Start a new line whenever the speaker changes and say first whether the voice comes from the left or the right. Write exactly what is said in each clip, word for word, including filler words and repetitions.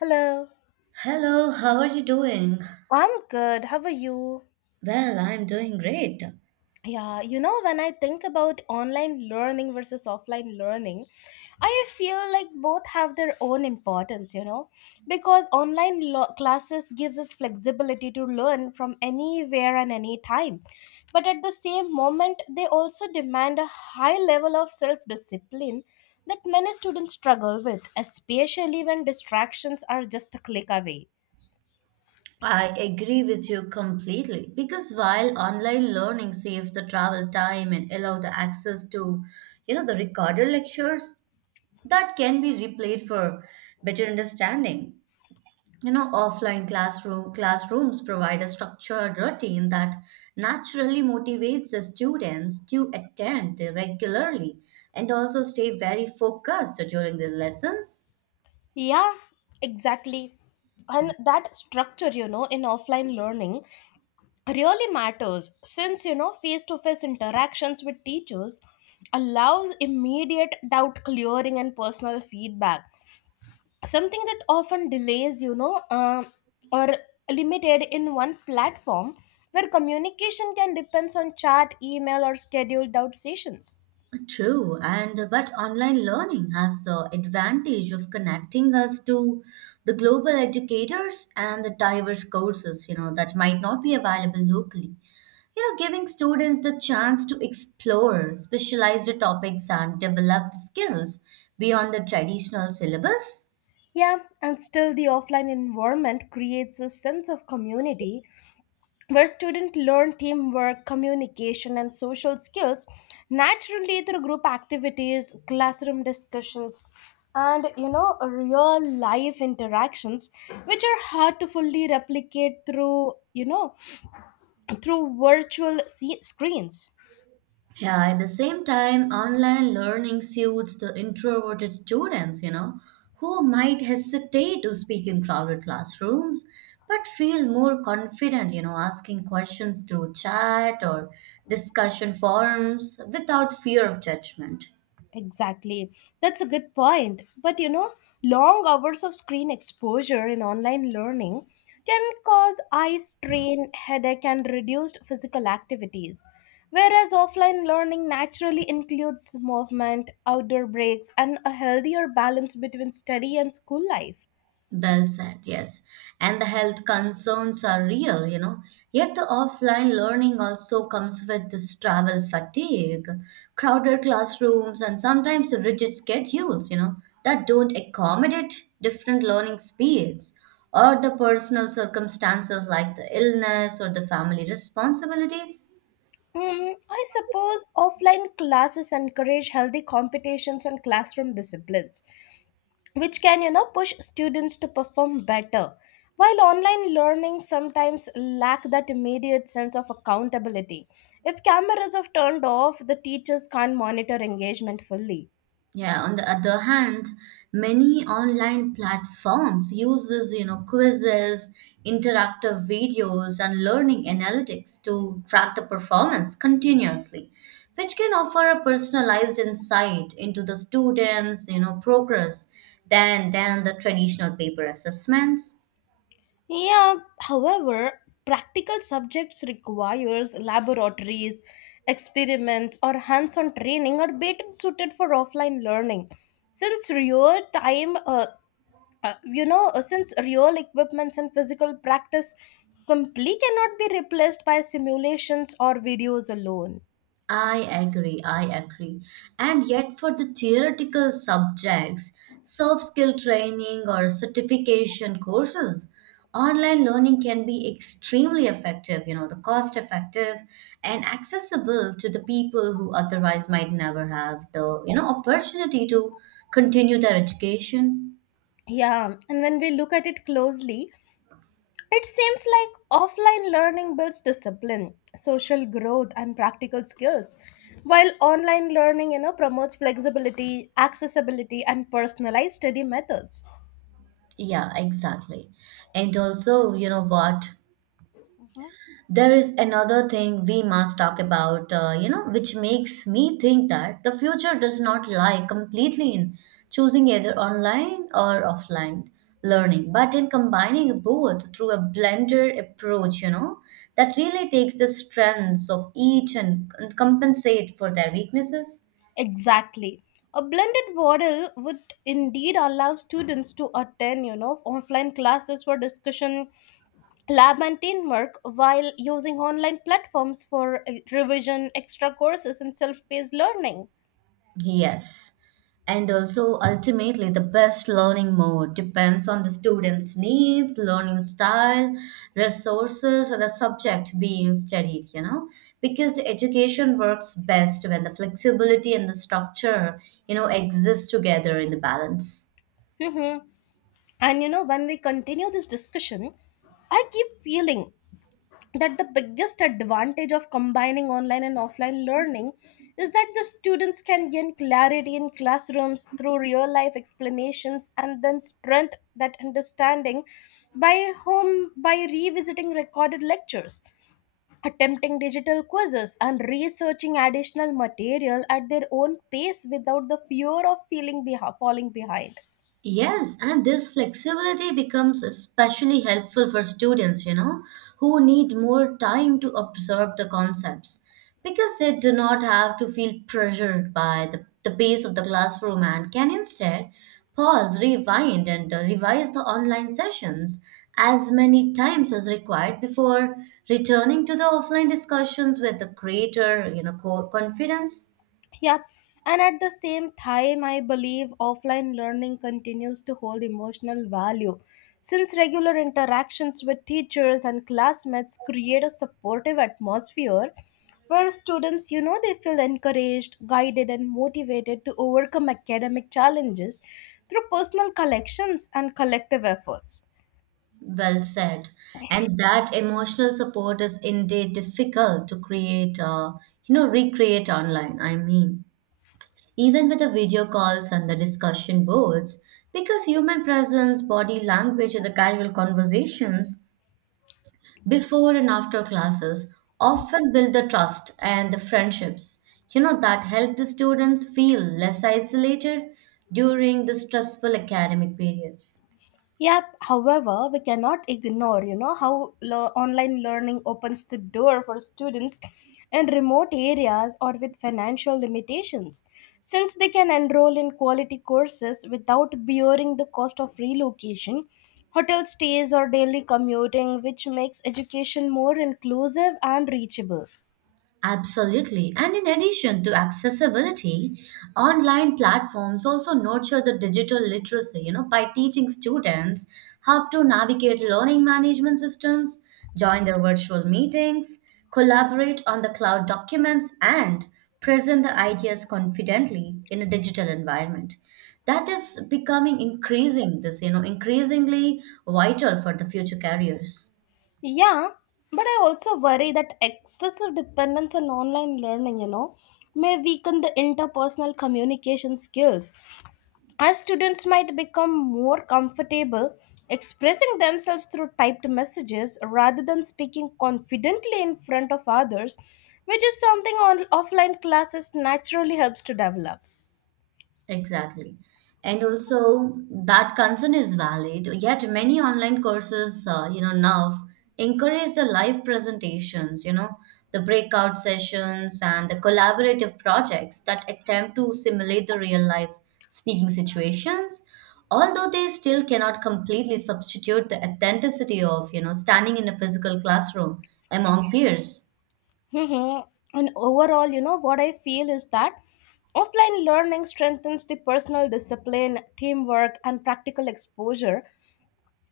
left: Hello.
right: Hello, how are you doing?
left: I'm good. How are you?
right: Well, I'm doing great.
left: Yeah, you know, when I think about online learning versus offline learning, I feel like both have their own importance, you know, because online lo- classes gives us flexibility to learn from anywhere and any time. But at the same moment, they also demand a high level of self-discipline that many students struggle with, especially when distractions are just a click away.
right: I agree with you completely because while online learning saves the travel time and allow the access to, you know, the recorded lectures that can be replayed for better understanding. You know, offline classroom classrooms provide a structured routine that naturally motivates the students to attend regularly and also stay very focused during the lessons.
left: Yeah, exactly. And that structure, you know, in offline learning really matters since, you know, face to face interactions with teachers allows immediate doubt clearing and personal feedback. Something that often delays, you know, uh, or limited in one platform where communication can depends on chat, email, or scheduled out sessions.
right: True, and but online learning has the advantage of connecting us to the global educators and the diverse courses, you know, that might not be available locally. You know, giving students the chance to explore specialized topics and develop skills beyond the traditional syllabus.
left: Yeah, and still the offline environment creates a sense of community where students learn teamwork, communication, and social skills naturally through group activities, classroom discussions, and you know, real life interactions, which are hard to fully replicate through you know, through virtual se- screens.
right: Yeah, at the same time, online learning suits the introverted students, you know, who might hesitate to speak in crowded classrooms, but feel more confident, you know, asking questions through chat or discussion forums without fear of judgment.
left: Exactly. That's a good point. But you know, long hours of screen exposure in online learning can cause eye strain, headache, and reduced physical activities. Whereas offline learning naturally includes movement, outdoor breaks, and a healthier balance between study and school life.
right: Well said, yes. And the health concerns are real, you know. Yet the offline learning also comes with this travel fatigue, crowded classrooms, and sometimes rigid schedules, you know, that don't accommodate different learning speeds or the personal circumstances like the illness or the family responsibilities.
left: Mm, I suppose offline classes encourage healthy competitions and classroom disciplines which can you know push students to perform better while online learning sometimes lack that immediate sense of accountability if cameras are turned off the teachers can't monitor engagement fully.
right: Yeah, on the other hand, many online platforms uses, you know, quizzes, interactive videos, and learning analytics to track the performance continuously, which can offer a personalized insight into the students, you know, progress than than the traditional paper assessments.
left: Yeah, however practical subjects requires laboratories experiments or hands-on training are better suited for offline learning since real time uh, uh, you know uh, since real equipments and physical practice simply cannot be replaced by simulations or videos alone.
right: I agree, I agree. And yet, for the theoretical subjects, soft skill training or certification courses, online learning can be extremely effective, you know, the cost effective and accessible to the people who otherwise might never have the, you know, opportunity to continue their education.
left: Yeah, and when we look at it closely it seems like offline learning builds discipline social growth and practical skills while online learning you know promotes flexibility accessibility and personalized study methods.
right: Yeah, exactly. And also, you know what? There is another thing we must talk about, uh, you know, which makes me think that the future does not lie completely in choosing either online or offline learning, but in combining both through a blended approach, you know, that really takes the strengths of each and compensate for their weaknesses.
left: Exactly. A blended model would indeed allow students to attend, you know, offline classes for discussion, lab and teamwork, while using online platforms for uh, revision, extra courses, and self-paced learning.
right: Yes. And also, ultimately, the best learning mode depends on the student's needs, learning style, resources, or the subject being studied, you know, because the education works best when the flexibility and the structure, you know, exist together in the balance.
left: Mhm. And you know, when we continue this discussion, I keep feeling that the biggest advantage of combining online and offline learning is that the students can gain clarity in classrooms through real life explanations and then strength that understanding by home by revisiting recorded lectures attempting digital quizzes and researching additional material at their own pace without the fear of feeling behi- falling behind.
right: Yes, and this flexibility becomes especially helpful for students, you know, who need more time to absorb the concepts because they do not have to feel pressured by the, the pace of the classroom and can instead pause, rewind, and uh, revise the online sessions as many times as required before returning to the offline discussions with the greater, you know, co- confidence.
left: Yep. And at the same time, I believe offline learning continues to hold emotional value since regular interactions with teachers and classmates create a supportive atmosphere where students, you know, they feel encouraged, guided, and motivated to overcome academic challenges through personal collections and collective efforts.
right: Well said. And that emotional support is indeed difficult to create, uh, you know, recreate online. I mean, even with the video calls and the discussion boards, because human presence, body language, and the casual conversations before and after classes often build the trust and the friendships, you know, that help the students feel less isolated during the stressful academic periods.
left: Yep. However, we cannot ignore, you know, how le- online learning opens the door for students in remote areas or with financial limitations, since they can enroll in quality courses without bearing the cost of relocation, hotel stays, or daily commuting, which makes education more inclusive and reachable.
right: Absolutely. And in addition to accessibility, online platforms also nurture the digital literacy, you know, by teaching students how to navigate learning management systems, join their virtual meetings, collaborate on the cloud documents, and present the ideas confidently in a digital environment. That is becoming increasing this, you know, increasingly vital for the future careers.
left: Yeah, but I also worry that excessive dependence on online learning, you know, may weaken the interpersonal communication skills, as students might become more comfortable expressing themselves through typed messages rather than speaking confidently in front of others, which is something on offline classes naturally helps to develop.
right: Exactly. And also that concern is valid, yet many online courses, uh, you know, now encourage the live presentations, you know, the breakout sessions and the collaborative projects that attempt to simulate the real life speaking situations, although they still cannot completely substitute the authenticity of, you know, standing in a physical classroom among peers.
left: Mhm. And overall, you know, what I feel is that offline learning strengthens the personal discipline, teamwork, and practical exposure,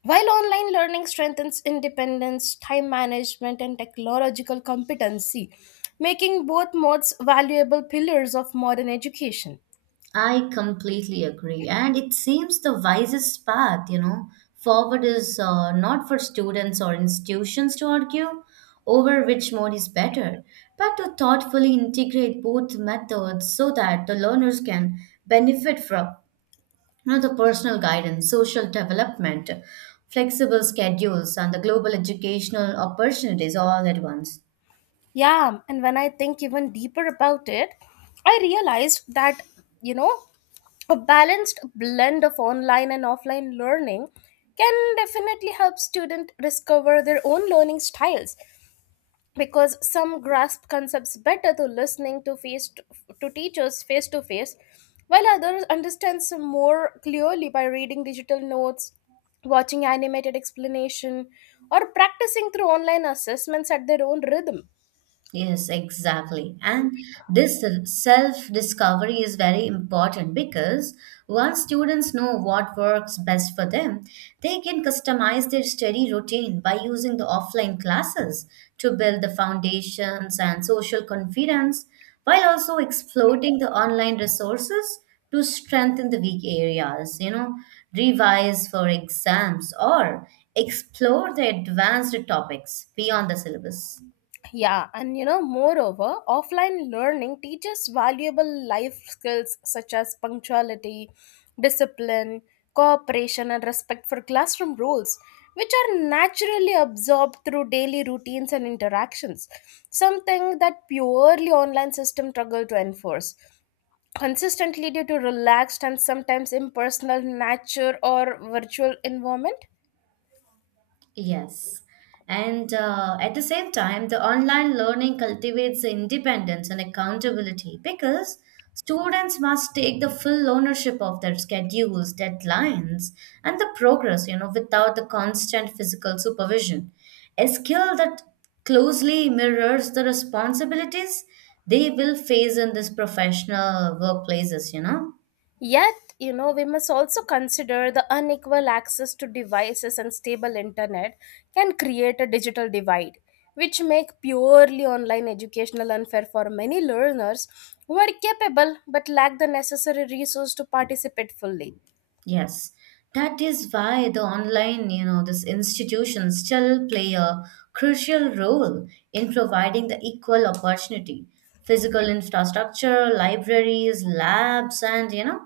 left: while online learning strengthens independence, time management, and technological competency, making both modes valuable pillars of modern education.
right: I completely agree. And it seems the wisest path, you know. Forward is uh, not for students or institutions to argue over which mode is better, but to thoughtfully integrate both methods so that the learners can benefit from you know, the personal guidance, social development, flexible schedules, and the global educational opportunities all at once.
left: Yeah, and when I think even deeper about it, I realized that, you know, a balanced blend of online and offline learning can definitely help students discover their own learning styles because some grasp concepts better through listening to face to, to teachers face to face while others understand some more clearly by reading digital notes watching animated explanation or practicing through online assessments at their own rhythm.
right: Yes, exactly. And this self discovery is very important because once students know what works best for them, they can customize their study routine by using the offline classes to build the foundations and social confidence while also exploiting the online resources to strengthen the weak areas, you know, revise for exams or explore the advanced topics beyond the syllabus.
left: Yeah, and you know, moreover, offline learning teaches valuable life skills such as punctuality, discipline, cooperation, and respect for classroom rules, which are naturally absorbed through daily routines and interactions, something that purely online system struggle to enforce consistently due to relaxed and sometimes impersonal nature or virtual environment.
right: Yes. And uh, at the same time, the online learning cultivates the independence and accountability because students must take the full ownership of their schedules, deadlines, and the progress, you know, without the constant physical supervision. A skill that closely mirrors the responsibilities they will face in this professional workplaces, you know.
left: Yet, you know, we must also consider the unequal access to devices and stable internet can create a digital divide, which make purely online educational unfair for many learners who are capable but lack the necessary resource to participate fully.
right: Yes, that is why the online, you know, this institutions still play a crucial role in providing the equal opportunity. Physical infrastructure, libraries, labs, and you know,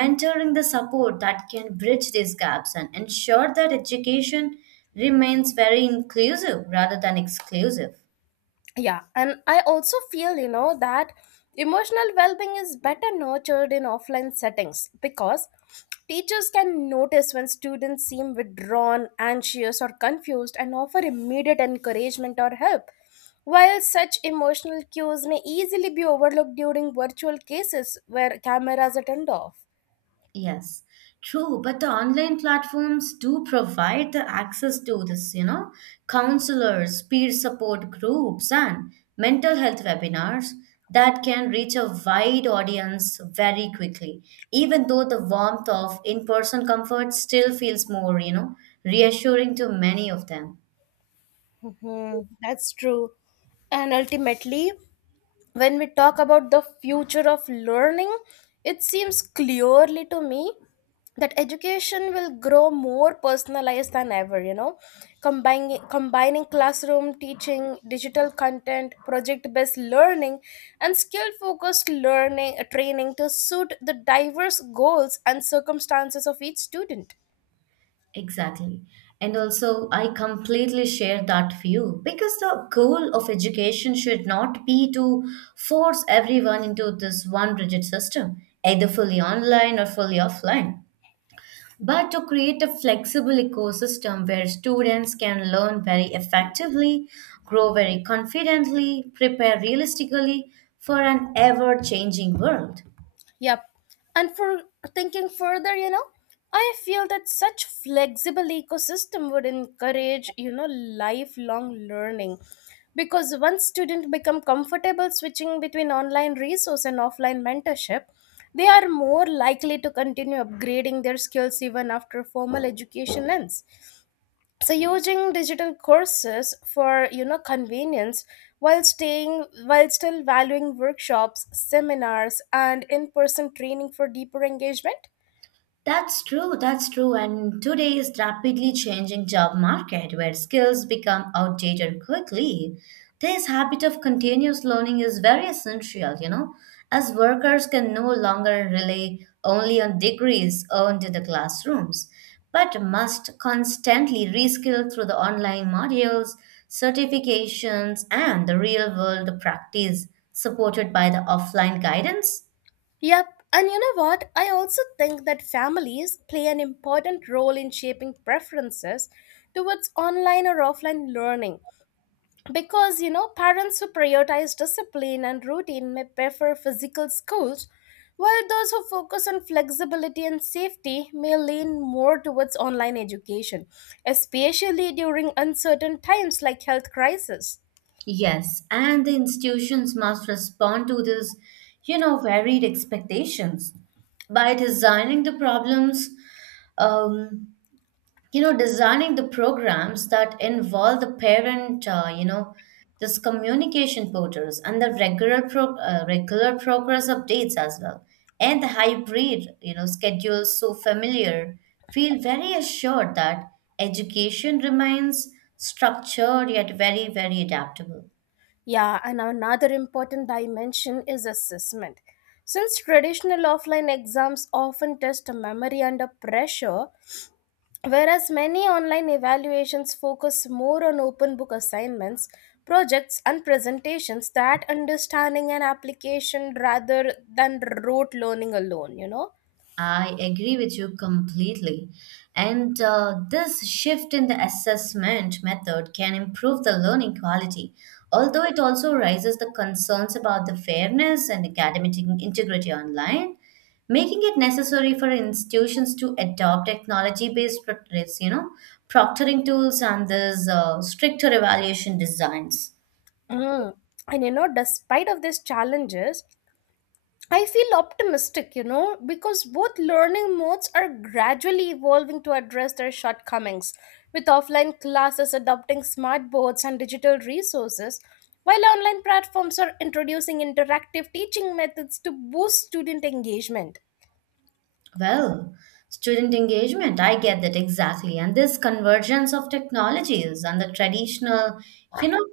right: mentoring the support that can bridge these gaps and ensure that education remains very inclusive rather than exclusive.
left: Yeah, and I also feel you know that emotional well-being is better nurtured in offline settings because teachers can notice when students seem withdrawn anxious or confused and offer immediate encouragement or help while such emotional cues may easily be overlooked during virtual cases where cameras are turned off.
right: Yes, true. But the online platforms do provide the access to this, you know, counselors, peer support groups, and mental health webinars that can reach a wide audience very quickly. Even though the warmth of in person comfort still feels more, you know, reassuring to many of them.
left: Hmm, that's true. And ultimately when we talk about the future of learning, it seems clearly to me that education will grow more personalized than ever, you know, combining, combining classroom teaching, digital content, project based learning, and skill focused learning training to suit the diverse goals and circumstances of each student.
right: Exactly. And also, I completely share that view because the goal of education should not be to force everyone into this one rigid system, either fully online or fully offline, but to create a flexible ecosystem where students can learn very effectively, grow very confidently, prepare realistically for an ever changing world.
left: Yep. And for thinking further, you know, I feel that such flexible ecosystem would encourage, you know, lifelong learning because once students become comfortable switching between online resource and offline mentorship, they are more likely to continue upgrading their skills even after formal education ends, so using digital courses for you know convenience while staying while still valuing workshops seminars and in-person training for deeper engagement.
right: That's true, that's true. And today's rapidly changing job market, where skills become outdated quickly, this habit of continuous learning is very essential, you know, as workers can no longer rely only on degrees earned in the classrooms, but must constantly reskill through the online modules, certifications, and the real world practice supported by the offline guidance.
left: Yep, and you know what I also think that families play an important role in shaping preferences towards online or offline learning because you know parents who prioritize discipline and routine may prefer physical schools while those who focus on flexibility and safety may lean more towards online education especially during uncertain times like health crisis.
right: Yes, and the institutions must respond to this, you know, varied expectations by designing the problems, um, you know, designing the programs that involve the parent, uh, you know, this communication portals and the regular pro uh, regular progress updates as well, and the hybrid, you know, schedules so familiar, feel very assured that education remains structured yet very, very adaptable.
left: Yeah, and another important dimension is assessment since traditional offline exams often test memory under pressure. Whereas many online evaluations focus more on open book assignments, projects, and presentations, that understanding and application rather than rote learning alone, you know.
right: I agree with you completely. And uh, this shift in the assessment method can improve the learning quality, although it also raises the concerns about the fairness and academic integrity online, making it necessary for institutions to adopt technology-based, pro- you know, proctoring tools and these uh, stricter evaluation designs.
left: Mm. And you know, despite of these challenges, I feel optimistic, you know, because both learning modes are gradually evolving to address their shortcomings, with offline classes adopting smart boards and digital resources, while online platforms are introducing interactive teaching methods to boost student engagement.
right: Well, student engagement, I get that exactly. And this convergence of technologies and the traditional, you know,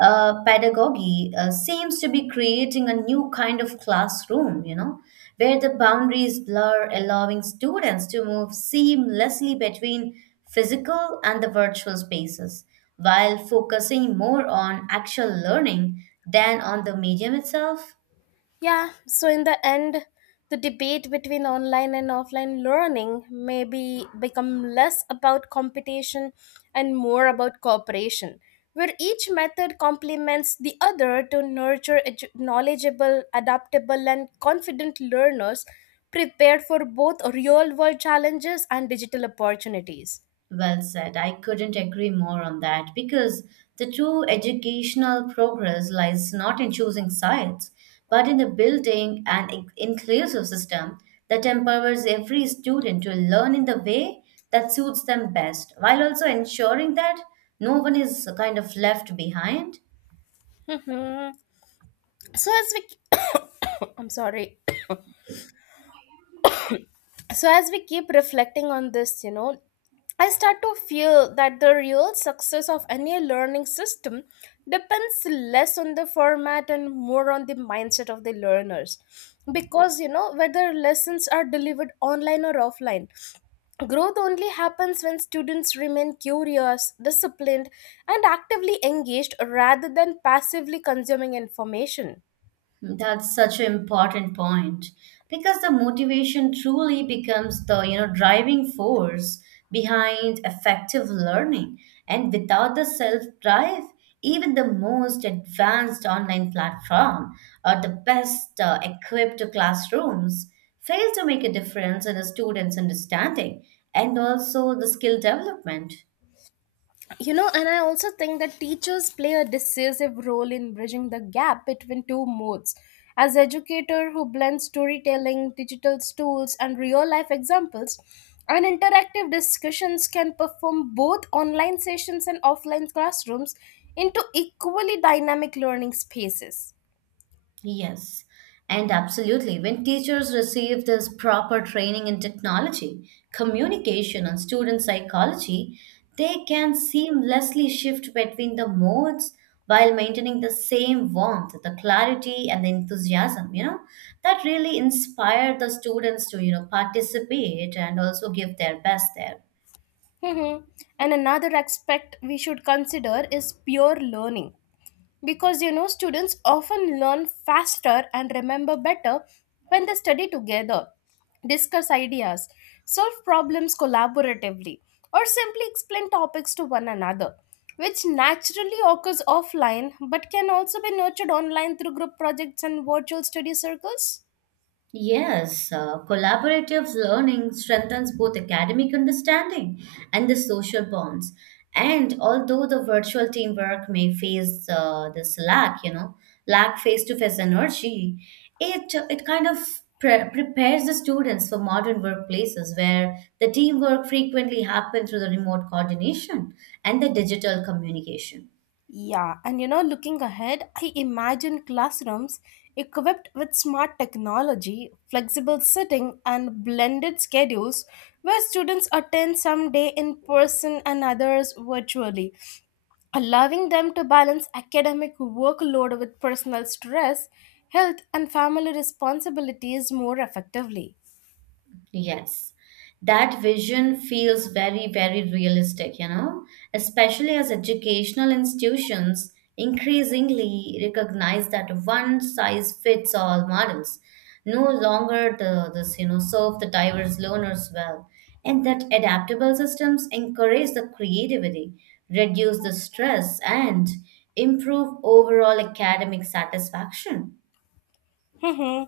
right: uh, pedagogy uh, seems to be creating a new kind of classroom, you know, where the boundaries blur, allowing students to move seamlessly between physical and the virtual spaces, while focusing more on actual learning than on the medium itself.
left: Yeah, so in the end, the debate between online and offline learning maybe become less about competition and more about cooperation, where each method complements the other to nurture edu- knowledgeable, adaptable, and confident learners prepared for both real world challenges and digital opportunities.
right: Well said. I couldn't agree more on that because the true educational progress lies not in choosing sides, but in the building an in- inclusive system that empowers every student to learn in the way that suits them best, while also ensuring that no one is kind of left behind.
left: Mhm. So, as we, I'm sorry. So as we keep reflecting on this you know I start to feel that the real success of any learning system depends less on the format and more on the mindset of the learners because you know whether lessons are delivered online or offline growth only happens when students remain curious disciplined and actively engaged rather than passively consuming information.
right: That's such an important point because the motivation truly becomes the you know driving force behind effective learning and without the self drive even the most advanced online platform or the best uh, equipped classrooms fail to make a difference in a student's understanding and also the skill development.
left: You know, and I also think that teachers play a decisive role in bridging the gap between two modes. As educator who blends storytelling, digital tools, and real life examples, and interactive discussions can perform both online sessions and offline classrooms into equally dynamic learning spaces.
right: Yes, and absolutely. When teachers receive this proper training in technology, communication, and student psychology, they can seamlessly shift between the modes while maintaining the same warmth, the clarity, and the enthusiasm. You know, that really inspire the students to, you know, participate and also give their best there.
left: Mhm. And another aspect we should consider is peer learning because you know students often learn faster and remember better when they study together discuss ideas solve problems collaboratively or simply explain topics to one another which naturally occurs offline but can also be nurtured online through group projects and virtual study circles.
right: Yes, uh, collaborative learning strengthens both academic understanding and the social bonds. And although the virtual teamwork may face uh, this lack, you know, lack face-to-face energy, it it kind of pre- prepares the students for modern workplaces where the teamwork frequently happens through the remote coordination and the digital communication.
left: Yeah, and you know, looking ahead, I imagine classrooms equipped with smart technology, flexible sitting, and blended schedules where students attend some day in person and others virtually, allowing them to balance academic workload with personal stress, health, and family responsibilities more effectively.
right: Yes, that vision feels very, very realistic, you know, especially as educational institutions increasingly recognize that one size fits all models no longer the this you know serve the diverse learners well, and that adaptable systems encourage the creativity, reduce the stress, and improve overall academic satisfaction.
left: hmm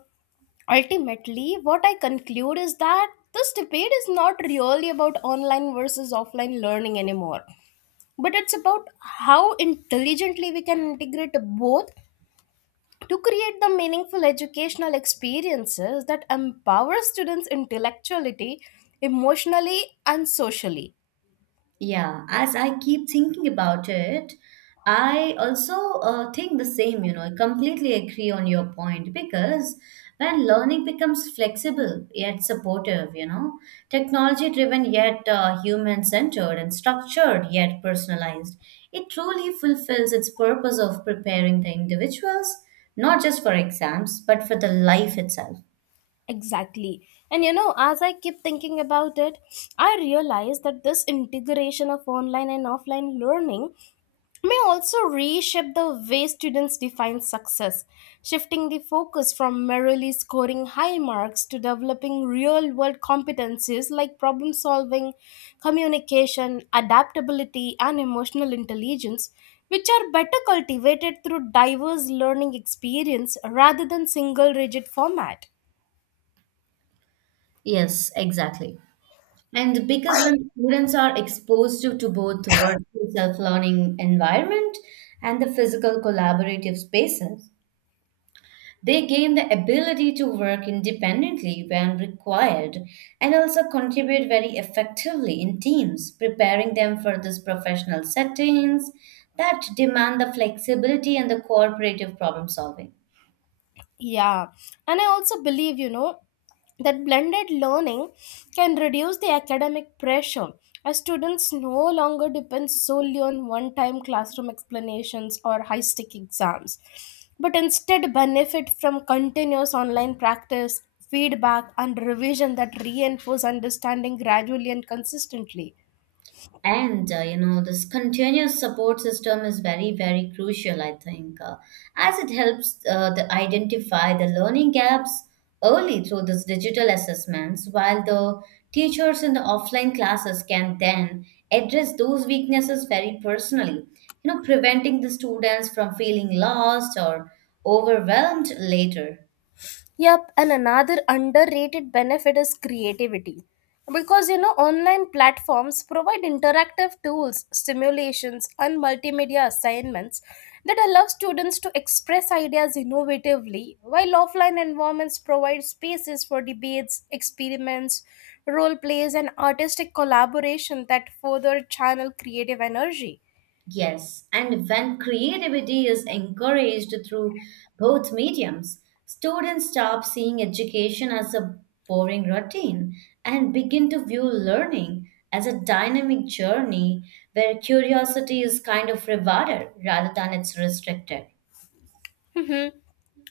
left: Ultimately, what I conclude is that this debate is not really about online versus offline learning anymore, but it's about how intelligently we can integrate both to create the meaningful educational experiences that empower students intellectually emotionally and socially.
right: Yeah, as I keep thinking about it, I also uh, think the same, you know, I completely agree on your point because when learning becomes flexible yet supportive, you know, technology driven yet uh, human centered and structured yet personalized, it truly fulfills its purpose of preparing the individuals, not just for exams, but for the life itself.
left: Exactly, and you know as I keep thinking about it, I realize that this integration of online and offline learning may also reshape the way students define success, shifting the focus from merely scoring high marks to developing real world competencies like problem solving, communication, adaptability, and emotional intelligence, which are better cultivated through diverse learning experience rather than single rigid format.
right: Yes, exactly. And because when students are exposed to, to both the virtual self-learning environment and the physical collaborative spaces, they gain the ability to work independently when required and also contribute very effectively in teams, preparing them for these professional settings that demand the flexibility and the cooperative problem solving.
left: Yeah, and I also believe, you know, that blended learning can reduce the academic pressure as students no longer depend solely on one time classroom explanations or high stake exams, but instead benefit from continuous online practice, feedback, and revision that reinforce understanding gradually and consistently.
right: And uh, you know, this continuous support system is very, very crucial, I think, uh, as it helps uh, the identify the learning gaps early through these digital assessments, while the teachers in the offline classes can then address those weaknesses very personally, you know, preventing the students from feeling lost or overwhelmed later.
left: Yep, and another underrated benefit is creativity. Because you know, online platforms provide interactive tools, simulations, and multimedia assignments that allow students to express ideas innovatively, while offline environments provide spaces for debates, experiments, role plays, and artistic collaboration that further channel creative energy.
right: Yes, and when creativity is encouraged through both mediums, students stop seeing education as a boring routine and begin to view learning as a dynamic journey where curiosity is kind of rewarded rather than it's restricted.
left: Mm-hmm.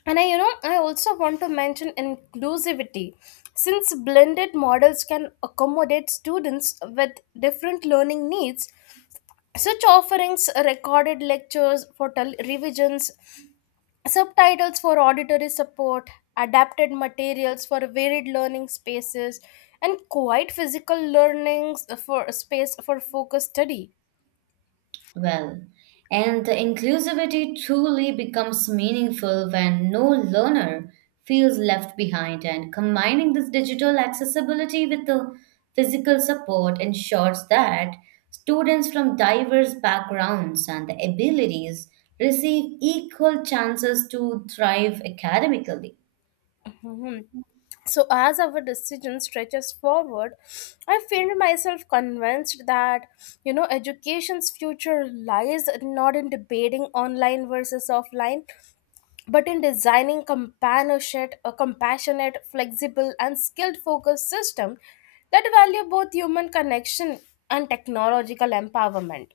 left: And I, you know, I also want to mention inclusivity. Since blended models can accommodate students with different learning needs, such offerings, recorded lectures for tel- revisions, subtitles for auditory support, adapted materials for varied learning spaces, and quite physical learnings for space for focused study.
right: Well, and the inclusivity truly becomes meaningful when no learner feels left behind, and combining this digital accessibility with the physical support ensures that students from diverse backgrounds and abilities receive equal chances to thrive academically.
left: Mhm. So as our decision stretches forward, I feel myself convinced that you know education's future lies not in debating online versus offline, but in designing companionship, a compassionate, flexible, and skilled focused system that value both human connection and technological empowerment.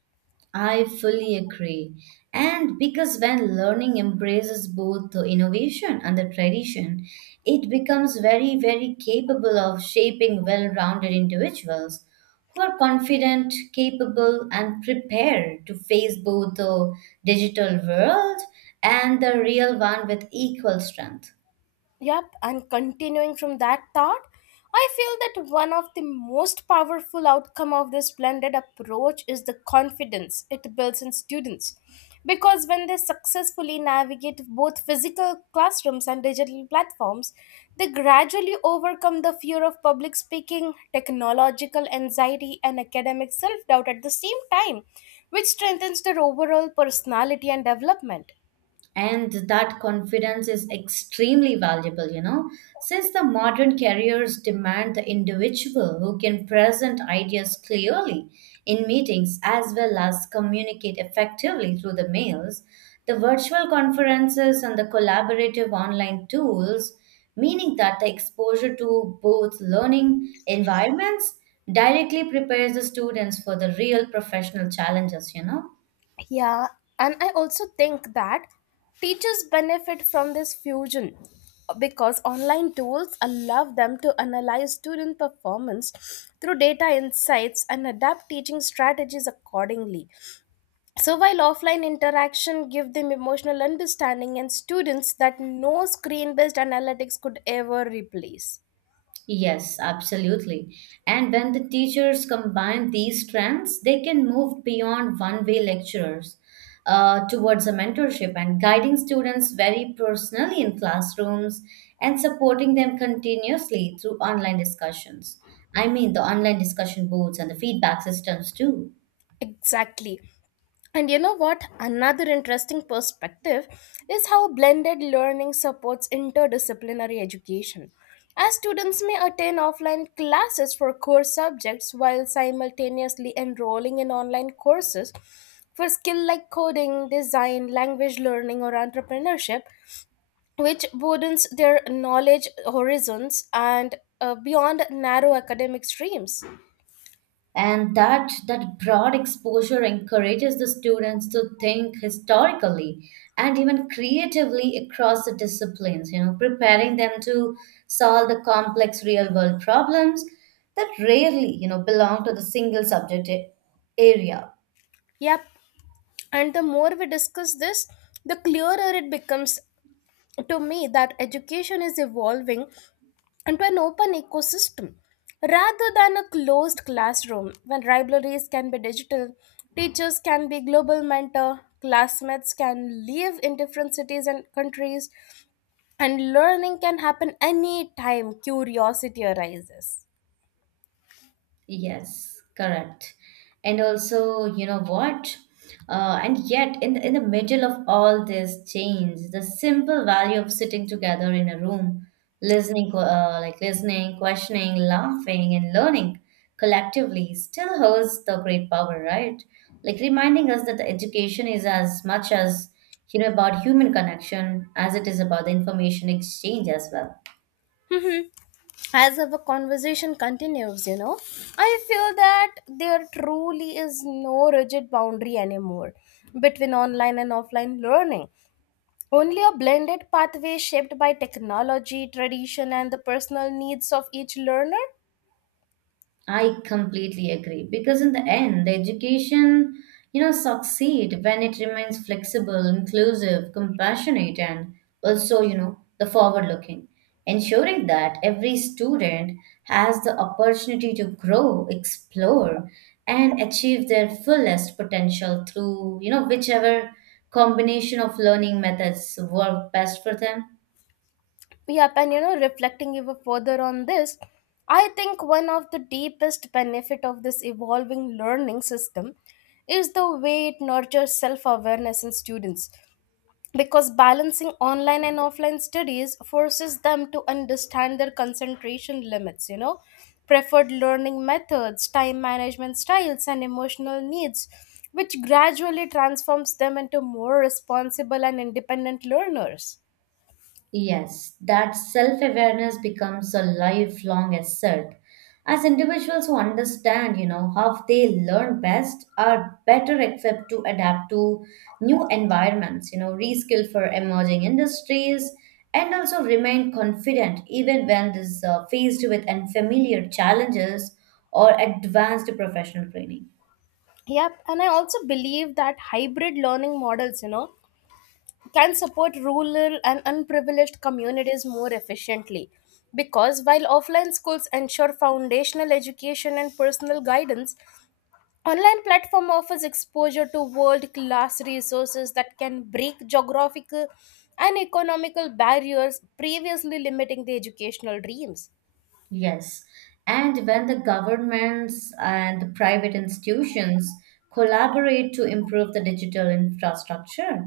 right: I fully agree. And because when learning embraces both the innovation and the tradition, it becomes very, very capable of shaping well rounded individuals who are confident, capable, and prepared to face both the digital world and the real one with equal strength.
left: Yep, and continuing from that thought, I feel that one of the most powerful outcome of this blended approach is the confidence it builds in students. Because when they successfully navigate both physical classrooms and digital platforms, they gradually overcome the fear of public speaking, technological anxiety, and academic self doubt at the same time, which strengthens their overall personality and development.
right: And that confidence is extremely valuable, you know, since the modern careers demand the individual who can present ideas clearly in meetings as well as communicate effectively through the mails, the virtual conferences and the collaborative online tools, meaning that the exposure to both learning environments directly prepares the students for the real professional challenges, you know.
left: Yeah, and I also think that teachers benefit from this fusion because online tools allow them to analyze student performance through data insights and adapt teaching strategies accordingly. So while offline interaction give them emotional understanding and students that no screen-based analytics could ever replace.
right: Yes, absolutely. And when the teachers combine these strengths, they can move beyond one-way lecturers uh, towards a mentorship and guiding students very personally in classrooms and supporting them continuously through online discussions. I mean, the online discussion boards and the feedback systems too.
left: Exactly. And you know what? Another interesting perspective is how blended learning supports interdisciplinary education. As students may attend offline classes for core subjects while simultaneously enrolling in online courses for skill like coding, design, language learning, or entrepreneurship, which broadens their knowledge horizons and uh, beyond narrow academic streams.
right: And that that broad exposure encourages the students to think historically and even creatively across the disciplines, you know, preparing them to solve the complex real world problems that rarely, you know, belong to the single subject a- area.
left: Yep, and the more we discuss this, the clearer it becomes to me that education is evolving into an open ecosystem rather than a closed classroom when libraries can be digital, teachers can be global mentor, classmates can live in different cities and countries, and learning can happen anytime curiosity arises.
right: Yes, correct. And also, you know what? Uh, and yet, in the, in the middle of all this change, the simple value of sitting together in a room, listening, uh, like listening, questioning, laughing, and learning collectively still holds the great power, right? Like reminding us that the education is as much as, you know, about human connection as it is about the information exchange as well.
left: Mhm. As our conversation continues, you know I feel that there truly is no rigid boundary anymore between online and offline learning. Only a blended pathway shaped by technology, tradition, and the personal needs of each learner.
right: I completely agree because in the end, the education, you know, succeed when it remains flexible, inclusive, compassionate, and also, you know, the forward-looking, ensuring that every student has the opportunity to grow, explore, and achieve their fullest potential through, you know, whichever combination of learning methods work best for them.
left: Yep, and you know, reflecting even further on this, I think one of the deepest benefit of this evolving learning system is the way it nurtures self-awareness in students. Because balancing online and offline studies forces them to understand their concentration limits, you know preferred learning methods, time management styles, and emotional needs, which gradually transforms them into more responsible and independent learners.
right: Yes, that self awareness becomes a lifelong asset. As individuals who understand, you know, how they learn best are better equipped to adapt to new environments, you know, reskill for emerging industries, and also remain confident even when this uh, faced with unfamiliar challenges or advanced professional training.
left: Yep, and I also believe that hybrid learning models, you know, can support rural and unprivileged communities more efficiently. Because while offline schools ensure foundational education and personal guidance, online platform offers exposure to world-class resources that can break geographical and economical barriers previously limiting the educational dreams.
right: Yes. And when the governments and the private institutions collaborate to improve the digital infrastructure,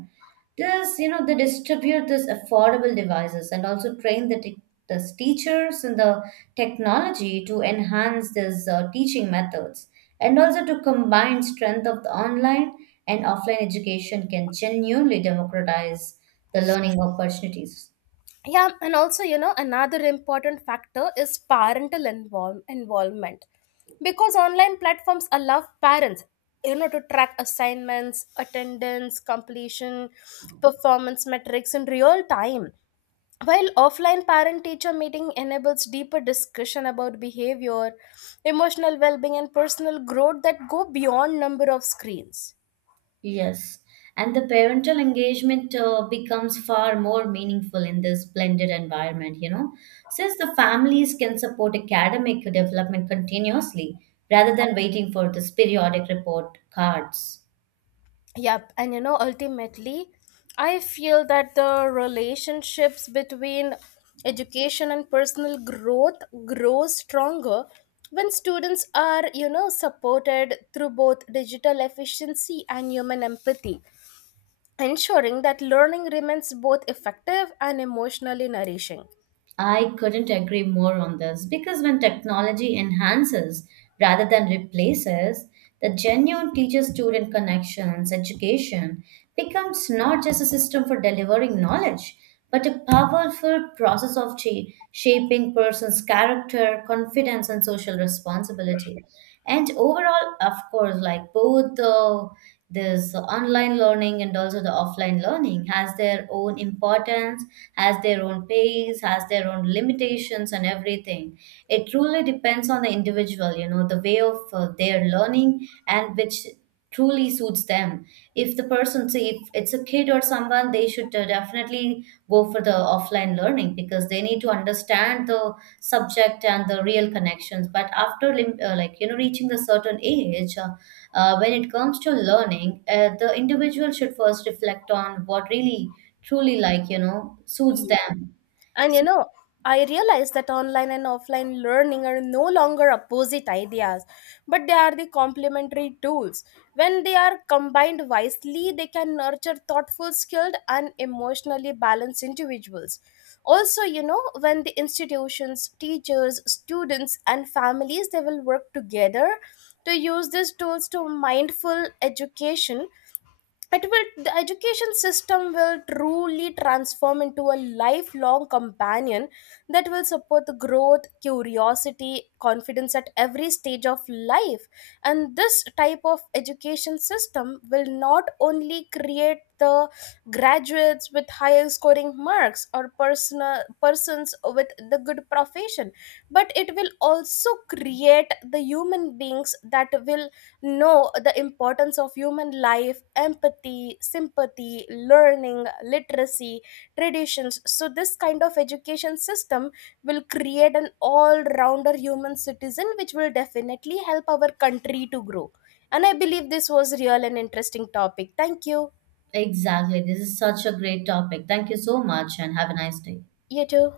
right: this, you know, they distribute this affordable devices and also train the, te- the teachers and the technology to enhance these uh, teaching methods and also to combine strength of the online and offline education can genuinely democratize the learning opportunities.
left: Yeah, and also, you know another important factor is parental invol- involvement, because online platforms allow parents, you know to track assignments, attendance completion, performance metrics in real time, while offline parent teacher meeting enables deeper discussion about behavior, emotional well-being, and personal growth that go beyond number of screens.
right: Yes, and the parental engagement uh, becomes far more meaningful in this blended environment, you know, since the families can support academic development continuously rather than waiting for this periodic report cards.
left: Yep, and you know, ultimately, I feel that the relationships between education and personal growth grows stronger when students are, you know, supported through both digital efficiency and human empathy, ensuring that learning remains both effective and emotionally nourishing.
right: I couldn't agree more on this because when technology enhances rather than replaces, the genuine teacher student connections, education becomes not just a system for delivering knowledge, but a powerful process of cha- shaping person's character, confidence, and social responsibility. And overall, of course, like both the this online learning and also the offline learning has their own importance, has their own pace, has their own limitations and everything. It truly depends on the individual, you know, the way of uh, their learning and which truly suits them. If the person, say, if it's a kid or someone, they should uh, definitely go for the offline learning because they need to understand the subject and the real connections. But after lim- uh, like you know reaching the certain age, uh, uh, when it comes to learning, uh, the individual should first reflect on what really truly, like, you know, suits
left: Yeah.
right: them.
left: And you
right: So,
left: know, I realize that online and offline learning are no longer opposite ideas, but they are the complementary tools. When they are combined wisely, they can nurture thoughtful, skilled, and emotionally balanced individuals. Also, you know, when the institutions, teachers, students, and families they will work together to use these tools to mindful education, it will the education system will truly transform into a lifelong companion that will support the growth, curiosity, confidence at every stage of life. And this type of education system will not only create the graduates with higher scoring marks or personal persons with the good profession, but it will also create the human beings that will know the importance of human life, empathy, sympathy, learning, literacy, traditions. So, this kind of education system will create an all rounder human citizen, which will definitely help our country to grow. And I believe this was real and interesting topic. Thank you.
right: exactly, this is such a great topic. Thank you so much and have a nice day.
left: You too.